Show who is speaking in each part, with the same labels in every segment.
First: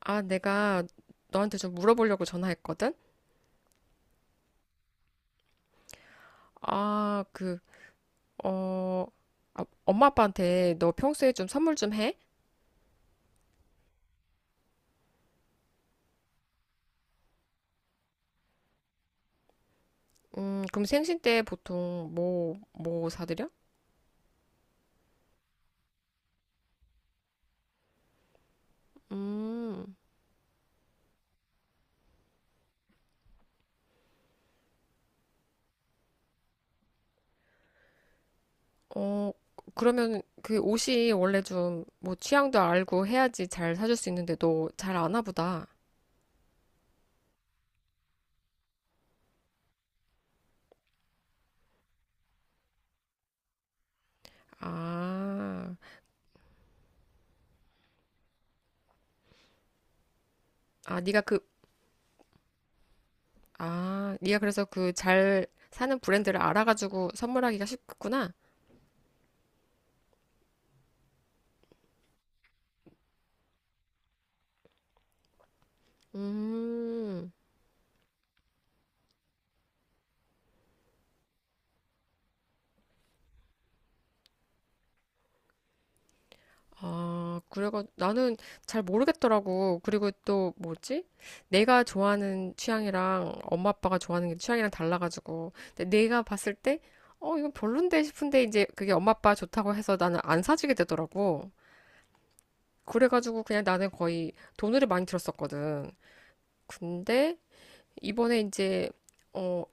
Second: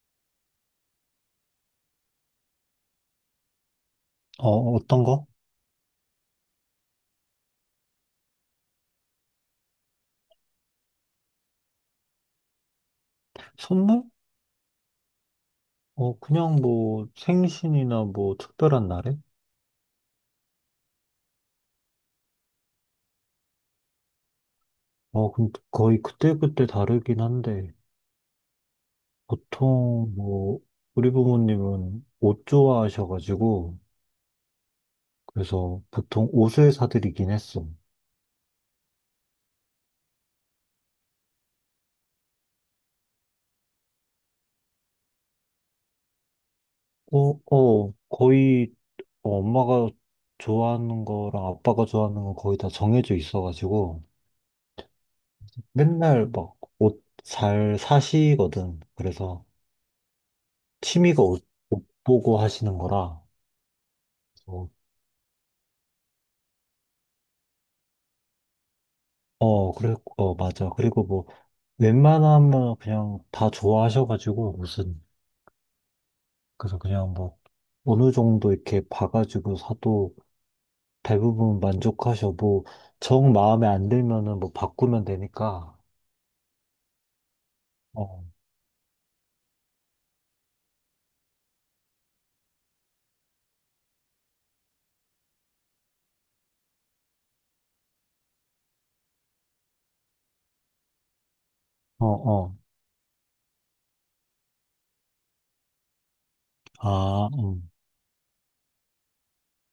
Speaker 1: 아, 내가 너한테 좀 물어보려고 전화했거든?
Speaker 2: 어, 어떤 거?
Speaker 1: 아, 그, 어, 엄마 아빠한테 너 평소에 좀 선물 좀 해?
Speaker 2: 선물? 그냥 뭐 생신이나 뭐 특별한 날에?
Speaker 1: 그럼 생신 때 보통 뭐 사드려?
Speaker 2: 근데 거의 그때그때 다르긴 한데
Speaker 1: 음.
Speaker 2: 보통 뭐 우리 부모님은 옷 좋아하셔가지고, 그래서 보통 옷을 사드리긴 했어.
Speaker 1: 어, 그러면 그 옷이 원래 좀 뭐 취향도 알고 해야지 잘 사줄 수 있는데 너 잘 아나 보다.
Speaker 2: 거의 엄마가 좋아하는 거랑 아빠가 좋아하는 거 거의 다 정해져 있어가지고
Speaker 1: 아,
Speaker 2: 맨날 막 옷 잘 사시거든. 그래서
Speaker 1: 아, 네가
Speaker 2: 취미가
Speaker 1: 그,
Speaker 2: 옷, 옷 보고 하시는 거라.
Speaker 1: 네가 그래서 그 잘 사는 브랜드를 알아가지고 선물하기가 쉽구나.
Speaker 2: 그래, 맞아. 그리고 뭐, 웬만하면 그냥 다 좋아하셔가지고, 무슨, 그래서 그냥
Speaker 1: 음.
Speaker 2: 뭐, 어느 정도 이렇게 봐가지고 사도 대부분 만족하셔. 뭐, 정 마음에 안 들면은 뭐, 바꾸면 되니까.
Speaker 1: 아, 그래가
Speaker 2: 어,
Speaker 1: 나는 잘 모르겠더라고. 그리고 또 뭐지? 내가 좋아하는 취향이랑 엄마 아빠가 좋아하는 게 취향이랑 달라가지고. 근데 내가 봤을 때, 이건 별론데 싶은데 이제 그게 엄마 아빠 좋다고 해서 나는 안 사주게 되더라고.
Speaker 2: 어, 어.
Speaker 1: 그래가지고 그냥 나는 거의 돈을 많이 들었었거든.
Speaker 2: 아,
Speaker 1: 근데 이번에 이제 어,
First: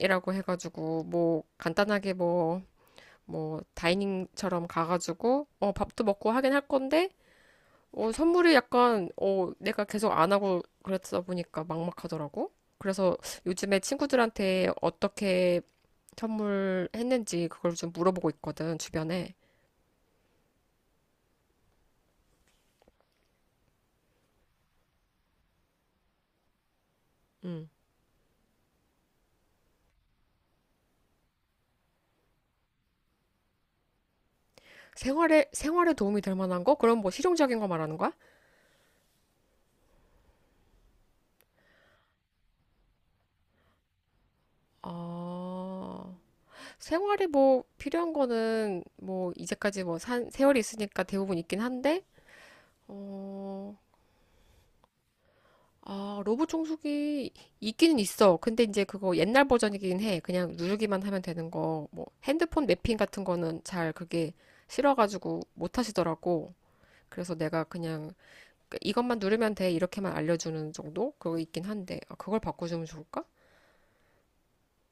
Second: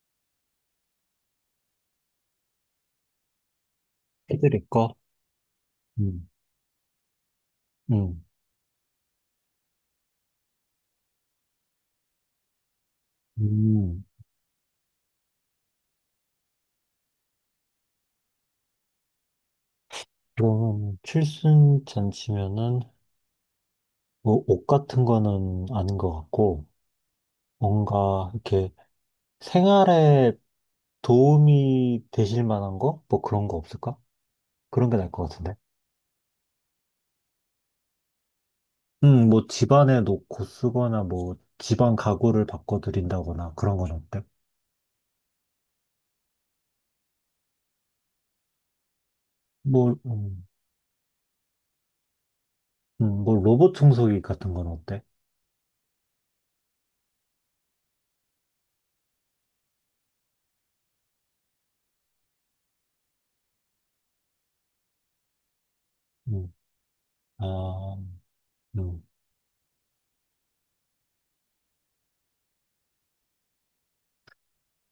Speaker 1: 칠순이라고 해가지고 뭐 간단하게 뭐 다이닝처럼
Speaker 2: 해드릴 거?
Speaker 1: 가가지고 밥도
Speaker 2: 음,
Speaker 1: 먹고 하긴 할 건데
Speaker 2: 음,
Speaker 1: 선물이 약간, 내가 계속 안 하고 그랬다 보니까 막막하더라고. 그래서 요즘에
Speaker 2: 음.
Speaker 1: 친구들한테 어떻게 선물했는지 그걸 좀 물어보고 있거든, 주변에.
Speaker 2: 그럼, 칠순 잔치면은, 뭐, 옷 같은 거는 아닌 것 같고,
Speaker 1: 음.
Speaker 2: 뭔가, 이렇게, 생활에 도움이 되실 만한 거? 뭐 그런 거 없을까? 그런 게 나을 것
Speaker 1: 생활에,
Speaker 2: 같은데.
Speaker 1: 생활에 도움이 될 만한 거? 그럼 뭐 실용적인 거 말하는 거야?
Speaker 2: 뭐 집안에 놓고 쓰거나 뭐 집안 가구를 바꿔드린다거나 그런 건 어때?
Speaker 1: 아, 생활에 뭐 필요한 거는 뭐 이제까지
Speaker 2: 뭐, 음,
Speaker 1: 세월이 있으니까 대부분 있긴 한데,
Speaker 2: 뭐 로봇
Speaker 1: 어,
Speaker 2: 청소기 같은 건 어때?
Speaker 1: 로브 청소기 있기는 있어. 근데 이제 그거 옛날 버전이긴 해. 그냥 누르기만 하면 되는 거. 뭐 핸드폰 매핑 같은 거는 잘 그게 싫어가지고 못 하시더라고.
Speaker 2: 음,
Speaker 1: 그래서 내가
Speaker 2: 아,
Speaker 1: 그냥 그
Speaker 2: 음.
Speaker 1: 이것만 누르면 돼. 이렇게만 알려주는 정도? 그거 있긴 한데. 아, 그걸 바꿔주면 좋을까?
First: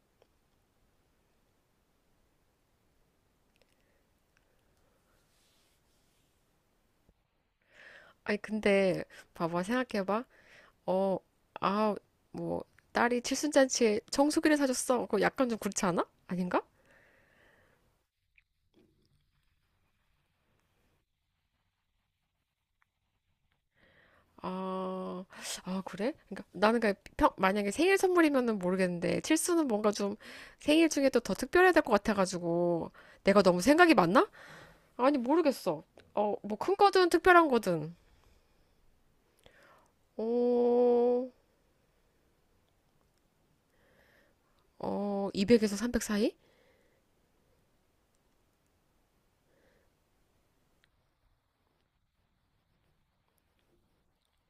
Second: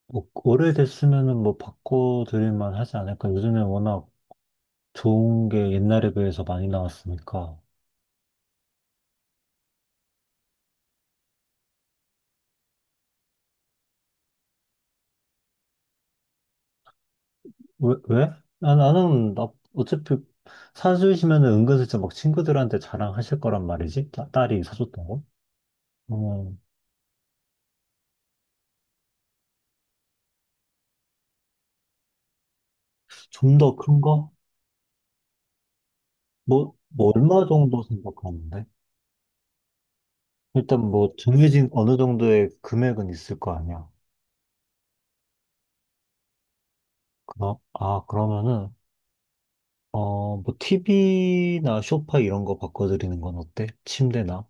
Speaker 2: 뭐 오래됐으면은 뭐 바꿔드릴 만 하지 않을까? 요즘에 워낙 좋은 게 옛날에 비해서 많이 나왔으니까.
Speaker 1: 아니, 근데 봐봐. 생각해봐. 어, 아, 뭐 딸이 칠순잔치에 청소기를 사줬어. 그거 약간 좀 그렇지 않아? 아닌가?
Speaker 2: 왜, 왜? 아, 나, 어차피 사주시면 은근슬쩍 막 친구들한테 자랑하실 거란 말이지? 딸이
Speaker 1: 아,
Speaker 2: 사줬다고?
Speaker 1: 아, 그래? 그러니까
Speaker 2: 어,
Speaker 1: 나는 그냥 만약에 생일 선물이면은 모르겠는데 칠수는 뭔가 좀 생일 중에 또 더 특별해야 될 것 같아가지고 내가 너무
Speaker 2: 좀더
Speaker 1: 생각이
Speaker 2: 큰
Speaker 1: 많나?
Speaker 2: 거?
Speaker 1: 아니 모르겠어. 뭐 큰 거든
Speaker 2: 뭐, 얼마
Speaker 1: 특별한
Speaker 2: 정도
Speaker 1: 거든.
Speaker 2: 생각하는데? 일단 뭐,
Speaker 1: 어,
Speaker 2: 정해진 어느 정도의 금액은 있을 거 아니야.
Speaker 1: 200에서 300 사이?
Speaker 2: 그럼, 아, 그러면은, 어, 뭐, TV나 소파 이런 거 바꿔드리는 건 어때? 침대나?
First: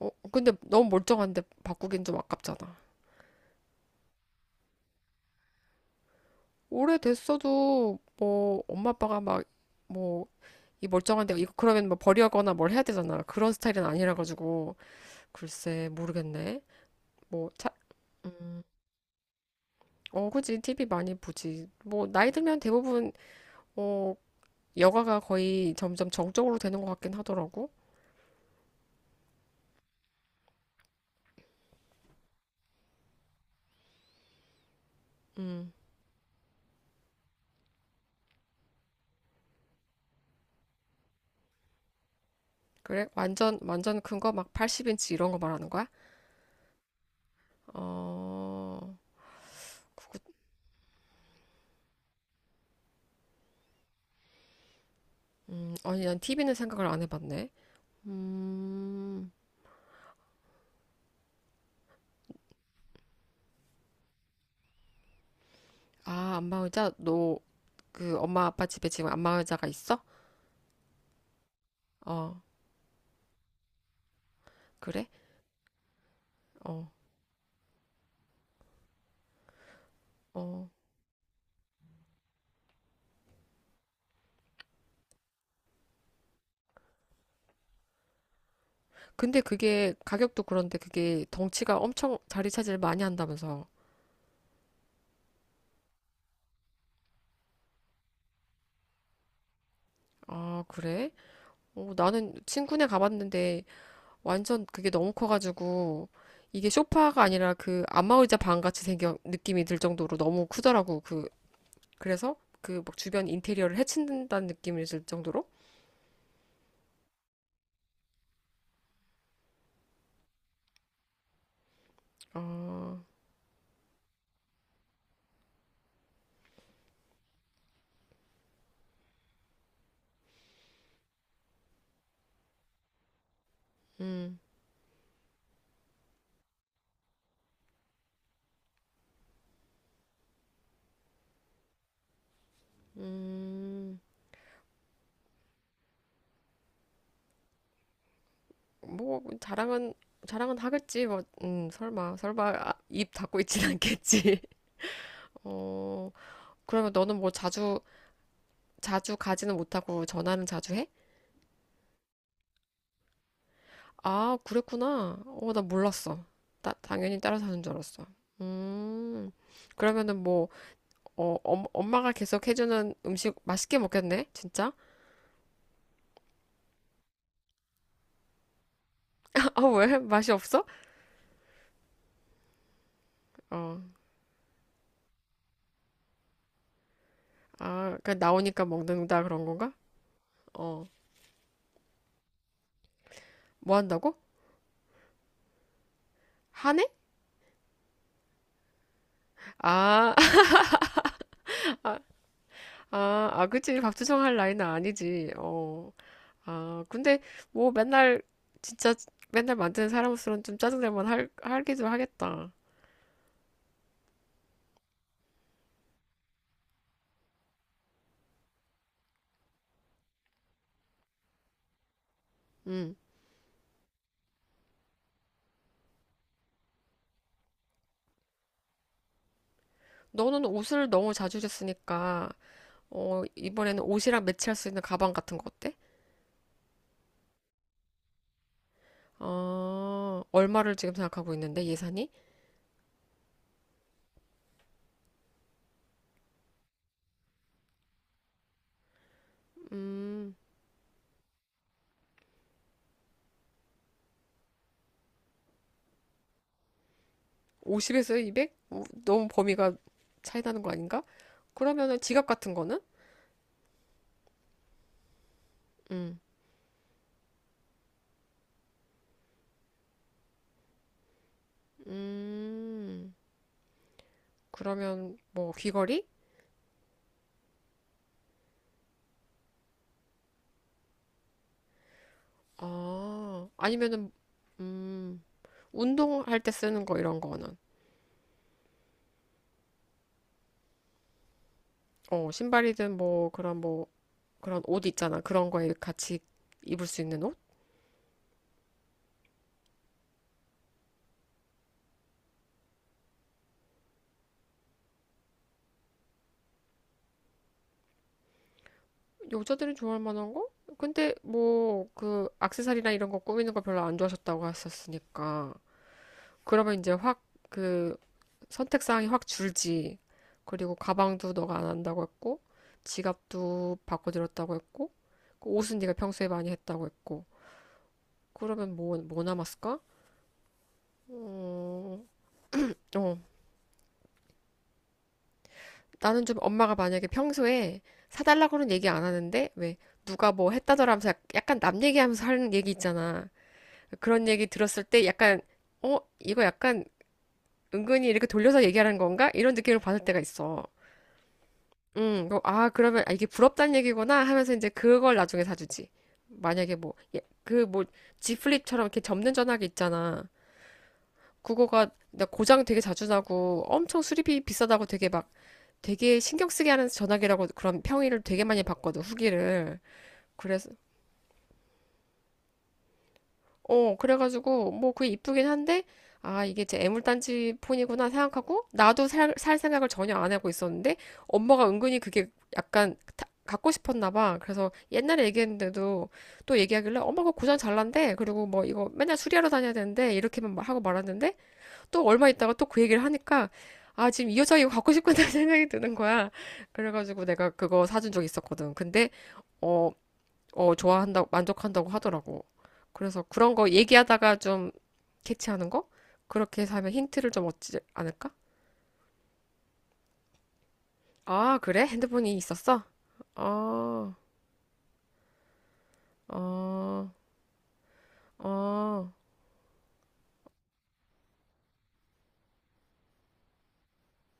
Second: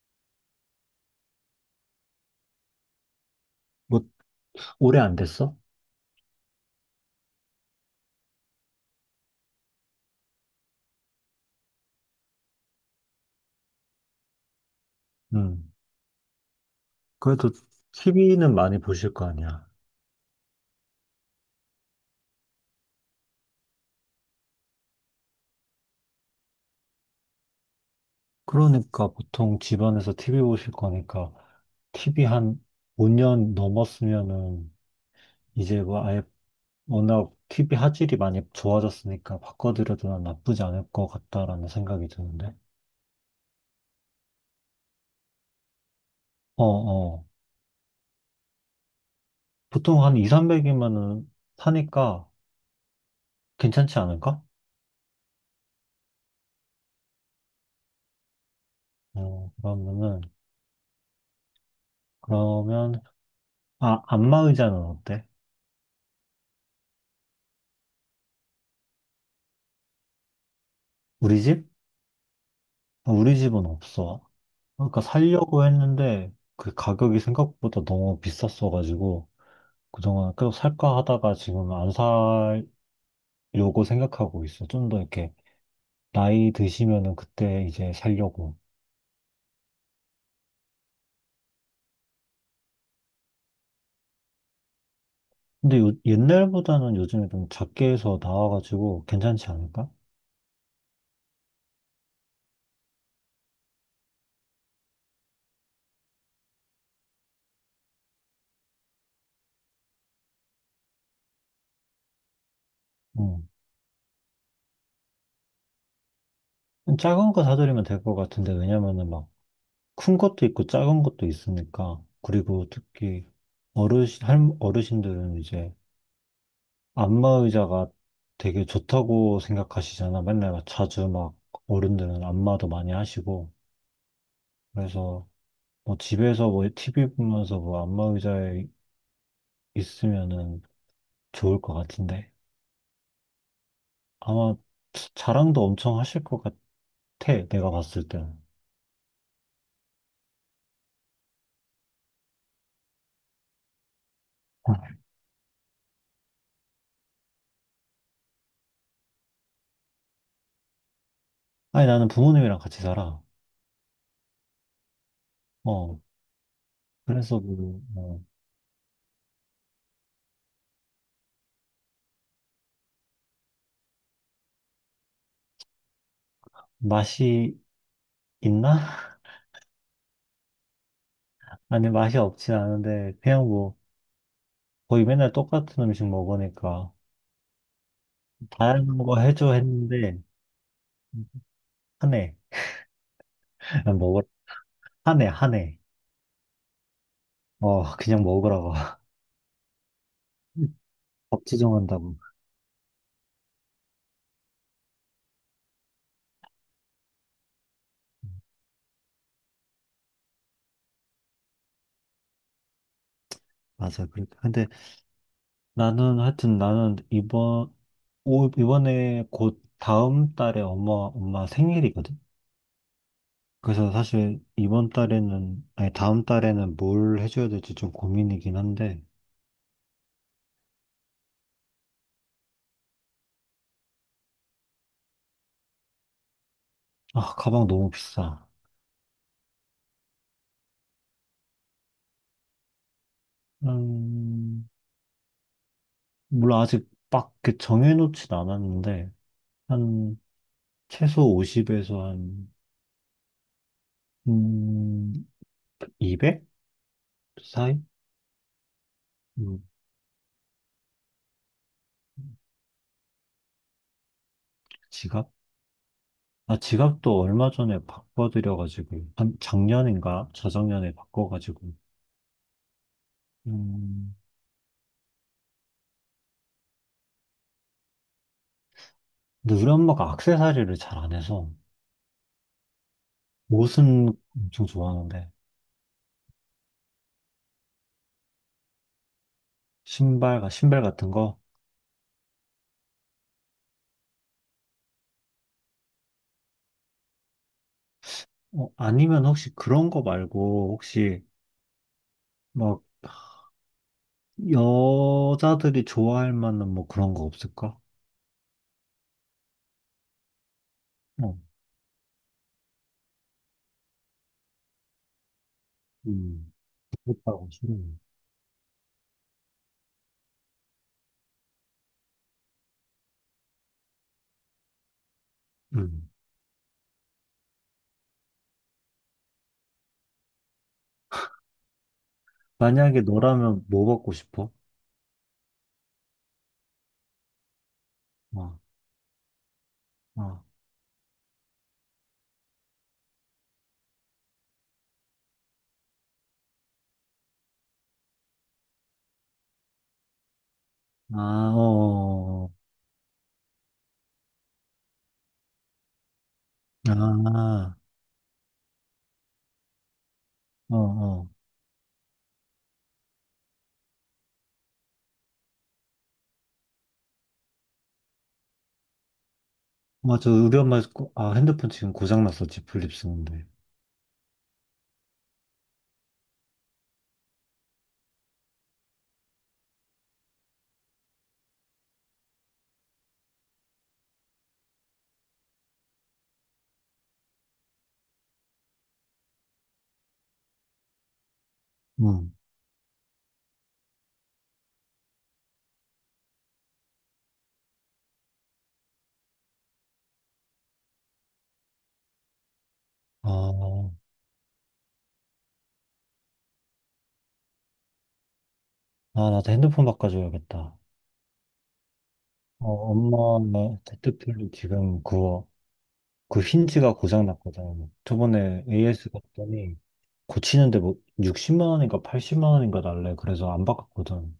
Speaker 1: 근데 너무 멀쩡한데 바꾸긴 좀 아깝잖아.
Speaker 2: 뭐, 오래 안 됐어?
Speaker 1: 오래됐어도 뭐 엄마 아빠가 막 뭐 이 멀쩡한데 이거 그러면 뭐 버리거나 뭘 해야 되잖아. 그런 스타일은 아니라 가지고
Speaker 2: 음.
Speaker 1: 글쎄 모르겠네. 뭐
Speaker 2: 그래도
Speaker 1: 차,
Speaker 2: TV는
Speaker 1: 음,
Speaker 2: 많이 보실 거 아니야.
Speaker 1: 그지. TV 많이 보지. 뭐, 나이 들면 대부분, 어, 여가가 거의 점점 정적으로 되는 것 같긴 하더라고.
Speaker 2: 그러니까 보통 집안에서 TV 보실 거니까 TV 한 5년 넘었으면은
Speaker 1: 음,
Speaker 2: 이제 뭐 아예 워낙 TV 화질이 많이 좋아졌으니까 바꿔드려도 난 나쁘지 않을 것 같다라는 생각이 드는데.
Speaker 1: 그래? 완전, 완전 큰 거? 막 80인치 이런 거 말하는 거야?
Speaker 2: 어, 어.
Speaker 1: 어,
Speaker 2: 보통 한
Speaker 1: 그거,
Speaker 2: 2, 300이면은 사니까 괜찮지 않을까?
Speaker 1: 아니, 난 TV는 생각을 안 해봤네. 음,
Speaker 2: 그러면은, 그러면, 아, 안마 의자는 어때?
Speaker 1: 안마 의자? 너, 그, 엄마 아빠 집에 지금 안마 의자가 있어?
Speaker 2: 우리 집?
Speaker 1: 어,
Speaker 2: 아, 우리 집은 없어. 그러니까
Speaker 1: 그래?
Speaker 2: 살려고 했는데 그
Speaker 1: 어,
Speaker 2: 가격이 생각보다 너무 비쌌어가지고 그동안 계속
Speaker 1: 어.
Speaker 2: 살까 하다가 지금 안 살려고 생각하고 있어. 좀 더 이렇게 나이 드시면은 그때 이제 살려고.
Speaker 1: 근데 그게, 가격도 그런데 그게 덩치가 엄청 자리 차지를 많이 한다면서.
Speaker 2: 근데 옛날보다는 요즘에 좀 작게 해서 나와가지고 괜찮지 않을까?
Speaker 1: 아, 그래? 나는 친구네 가봤는데 완전 그게 너무 커가지고 이게 소파가 아니라 그 안마의자 방 같이 생겨 느낌이 들 정도로 너무 크더라고. 그래서 그 막 주변
Speaker 2: 음.
Speaker 1: 인테리어를 해친다는 느낌이 들 정도로.
Speaker 2: 작은 거 사드리면 될 것 같은데, 왜냐면은 막 큰 것도 있고 작은 것도 있으니까. 그리고
Speaker 1: 아,
Speaker 2: 특히 어르신들은 이제 안마의자가 되게 좋다고 생각하시잖아. 맨날 막 자주 막 어른들은 안마도 많이 하시고.
Speaker 1: 음,
Speaker 2: 그래서 뭐 집에서 뭐 TV 보면서 뭐 안마 의자에 있으면은 좋을 것 같은데.
Speaker 1: 음,
Speaker 2: 아마 자랑도 엄청 하실 것 같아. 내가 봤을 때는.
Speaker 1: 뭐 자랑은 자랑은 하겠지 뭐, 설마 설마 입 닫고 있진 않겠지. 어, 그러면 너는 뭐 자주 자주 가지는 못하고 전화는 자주 해?
Speaker 2: 아니, 나는 부모님이랑 같이 살아.
Speaker 1: 아, 그랬구나. 나
Speaker 2: 어.
Speaker 1: 몰랐어. 당연히 따라
Speaker 2: 그래서
Speaker 1: 사는 줄
Speaker 2: 뭐,
Speaker 1: 알았어.
Speaker 2: 어,
Speaker 1: 음, 그러면은 뭐, 엄마가 계속 해주는 음식 맛있게 먹겠네? 진짜?
Speaker 2: 맛이 있나?
Speaker 1: 아, 왜? 맛이 없어?
Speaker 2: 아니, 맛이 없진 않은데, 그냥 뭐,
Speaker 1: 어,
Speaker 2: 거의 맨날 똑같은 음식 먹으니까.
Speaker 1: 그 나오니까
Speaker 2: 다양한 거
Speaker 1: 먹는다 그런
Speaker 2: 해줘
Speaker 1: 건가?
Speaker 2: 했는데,
Speaker 1: 어,
Speaker 2: 하네.
Speaker 1: 뭐
Speaker 2: 그냥
Speaker 1: 한다고?
Speaker 2: 먹으라. 하네, 하네.
Speaker 1: 하네?
Speaker 2: 어, 그냥 먹으라고.
Speaker 1: 아,
Speaker 2: 법 지정한다고.
Speaker 1: 아, 아, 그치. 밥투정 할 나이는 아니지. 근데 뭐 맨날, 진짜 맨날 만드는 사람으로서는 좀 짜증날 만 하기도 하겠다.
Speaker 2: 맞아. 그렇게. 근데 나는 하여튼 나는 이번에 곧 다음 달에 엄마 생일이거든.
Speaker 1: 음.
Speaker 2: 그래서 사실 이번 달에는 아니 다음 달에는 뭘 해줘야 될지 좀 고민이긴 한데.
Speaker 1: 너는 옷을 너무 자주 줬으니까, 이번에는 옷이랑 매치할 수 있는 가방 같은 거 어때?
Speaker 2: 아, 가방 너무 비싸.
Speaker 1: 아, 얼마를 지금 생각하고 있는데, 예산이?
Speaker 2: 음, 물론 아직 막그 정해놓진 않았는데 한
Speaker 1: 음,
Speaker 2: 최소 50에서 한 음, 200 사이?
Speaker 1: 50에서 200? 너무
Speaker 2: 음,
Speaker 1: 범위가 차이 나는 거 아닌가? 그러면은 지갑 같은 거는? 음,
Speaker 2: 아, 지갑도 얼마 전에 바꿔드려가지고, 한 작년인가? 저작년에 바꿔가지고,
Speaker 1: 음,
Speaker 2: 음,
Speaker 1: 그러면 뭐 귀걸이?
Speaker 2: 근데 우리 엄마가 액세서리를 잘 안 해서.
Speaker 1: 아, 아니면은,
Speaker 2: 옷은 엄청
Speaker 1: 음,
Speaker 2: 좋아하는데.
Speaker 1: 운동할 때 쓰는 거 이런 거는?
Speaker 2: 신발과 신발 같은 거?
Speaker 1: 신발이든 뭐 그런 뭐, 그런 옷 있잖아. 그런 거에 같이 입을 수 있는 옷?
Speaker 2: 어, 아니면 혹시 그런 거 말고, 혹시, 막, 여자들이 좋아할 만한 뭐 그런 거 없을까?
Speaker 1: 여자들이 좋아할 만한 거? 근데
Speaker 2: 어,
Speaker 1: 뭐 그 액세서리나 이런 거 꾸미는 거 별로 안 좋아하셨다고 하셨으니까
Speaker 2: 음,
Speaker 1: 그러면 이제 확
Speaker 2: 그렇다고
Speaker 1: 그
Speaker 2: 싶네.
Speaker 1: 선택 사항이 확 줄지. 그리고 가방도 너가 안 한다고 했고 지갑도 바꿔드렸다고 했고 그 옷은 네가
Speaker 2: 음.
Speaker 1: 평소에 많이 했다고 했고 그러면 뭐 남았을까? 음, 어
Speaker 2: 만약에
Speaker 1: 어,
Speaker 2: 너라면 뭐 받고 싶어?
Speaker 1: 나는 좀 엄마가 만약에 평소에
Speaker 2: 어,
Speaker 1: 사달라고는 얘기 안 하는데 왜 누가
Speaker 2: 어,
Speaker 1: 뭐 했다더라 하면서 약간 남 얘기하면서 하는 얘기 있잖아. 그런 얘기 들었을 때 약간, 이거 약간 은근히 이렇게 돌려서 얘기하는 건가? 이런 느낌을 받을 때가 있어.
Speaker 2: 아, 어, 어,
Speaker 1: 그러면 이게 부럽다는 얘기구나 하면서 이제 그걸 나중에 사주지. 만약에
Speaker 2: 어.
Speaker 1: 뭐, 예, 그
Speaker 2: 아,
Speaker 1: 뭐, G 플립처럼 이렇게 접는 전화기 있잖아.
Speaker 2: 어, 어.
Speaker 1: 그거가 나 고장 되게 자주 나고 엄청 수리비 비싸다고 되게 신경 쓰게 하는 전화기라고 그런 평이를 되게 많이 받거든, 후기를.
Speaker 2: 맞아. 우리
Speaker 1: 그래서
Speaker 2: 엄마, 핸드폰 지금 고장났었지. 플립 쓰는데.
Speaker 1: 그래가지고, 뭐, 그게 이쁘긴 한데, 아, 이게 제 애물단지 폰이구나 생각하고, 나도 살 생각을 전혀 안 하고 있었는데, 엄마가 은근히 그게 약간 갖고 싶었나 봐. 그래서 옛날에 얘기했는데도 또 얘기하길래, 엄마 그거 고장 잘 난대. 그리고 뭐, 이거 맨날 수리하러 다녀야 되는데, 이렇게만 막 하고 말았는데, 또 얼마
Speaker 2: 응.
Speaker 1: 있다가 또 그 얘기를 하니까, 아, 지금 이 여자 이거 갖고 싶구나 생각이 드는 거야. 그래가지고 내가 그거 사준 적 있었거든. 근데, 어, 좋아한다고, 만족한다고 하더라고. 그래서 그런 거
Speaker 2: 아,
Speaker 1: 얘기하다가 좀 캐치하는 거? 그렇게 해서 하면 힌트를 좀 얻지 않을까?
Speaker 2: 나도 핸드폰 바꿔줘야겠다.
Speaker 1: 아, 그래? 핸드폰이
Speaker 2: 어,
Speaker 1: 있었어?
Speaker 2: 엄마,
Speaker 1: 어,
Speaker 2: 데드풀 지금 그거, 그 힌지가
Speaker 1: 어,
Speaker 2: 고장났거든. 저번에 AS
Speaker 1: 어.
Speaker 2: 갔더니 고치는데 뭐 60만 원인가 80만 원인가 날래. 그래서 안 바꿨거든.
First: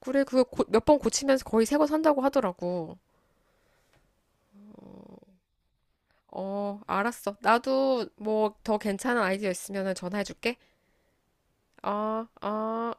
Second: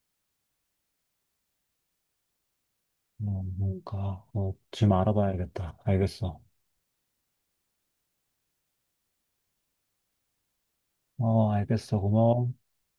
Speaker 1: 그래, 그거 몇번 고치면서 거의 새 거 산다고 하더라고.
Speaker 2: 어, 뭔가, 어, 지금 알아봐야겠다. 알겠어.
Speaker 1: 어, 알았어. 나도 뭐 더 괜찮은 아이디어 있으면 전화해줄게.
Speaker 2: 어, 알겠어.
Speaker 1: 어,
Speaker 2: 고마워.
Speaker 1: 어.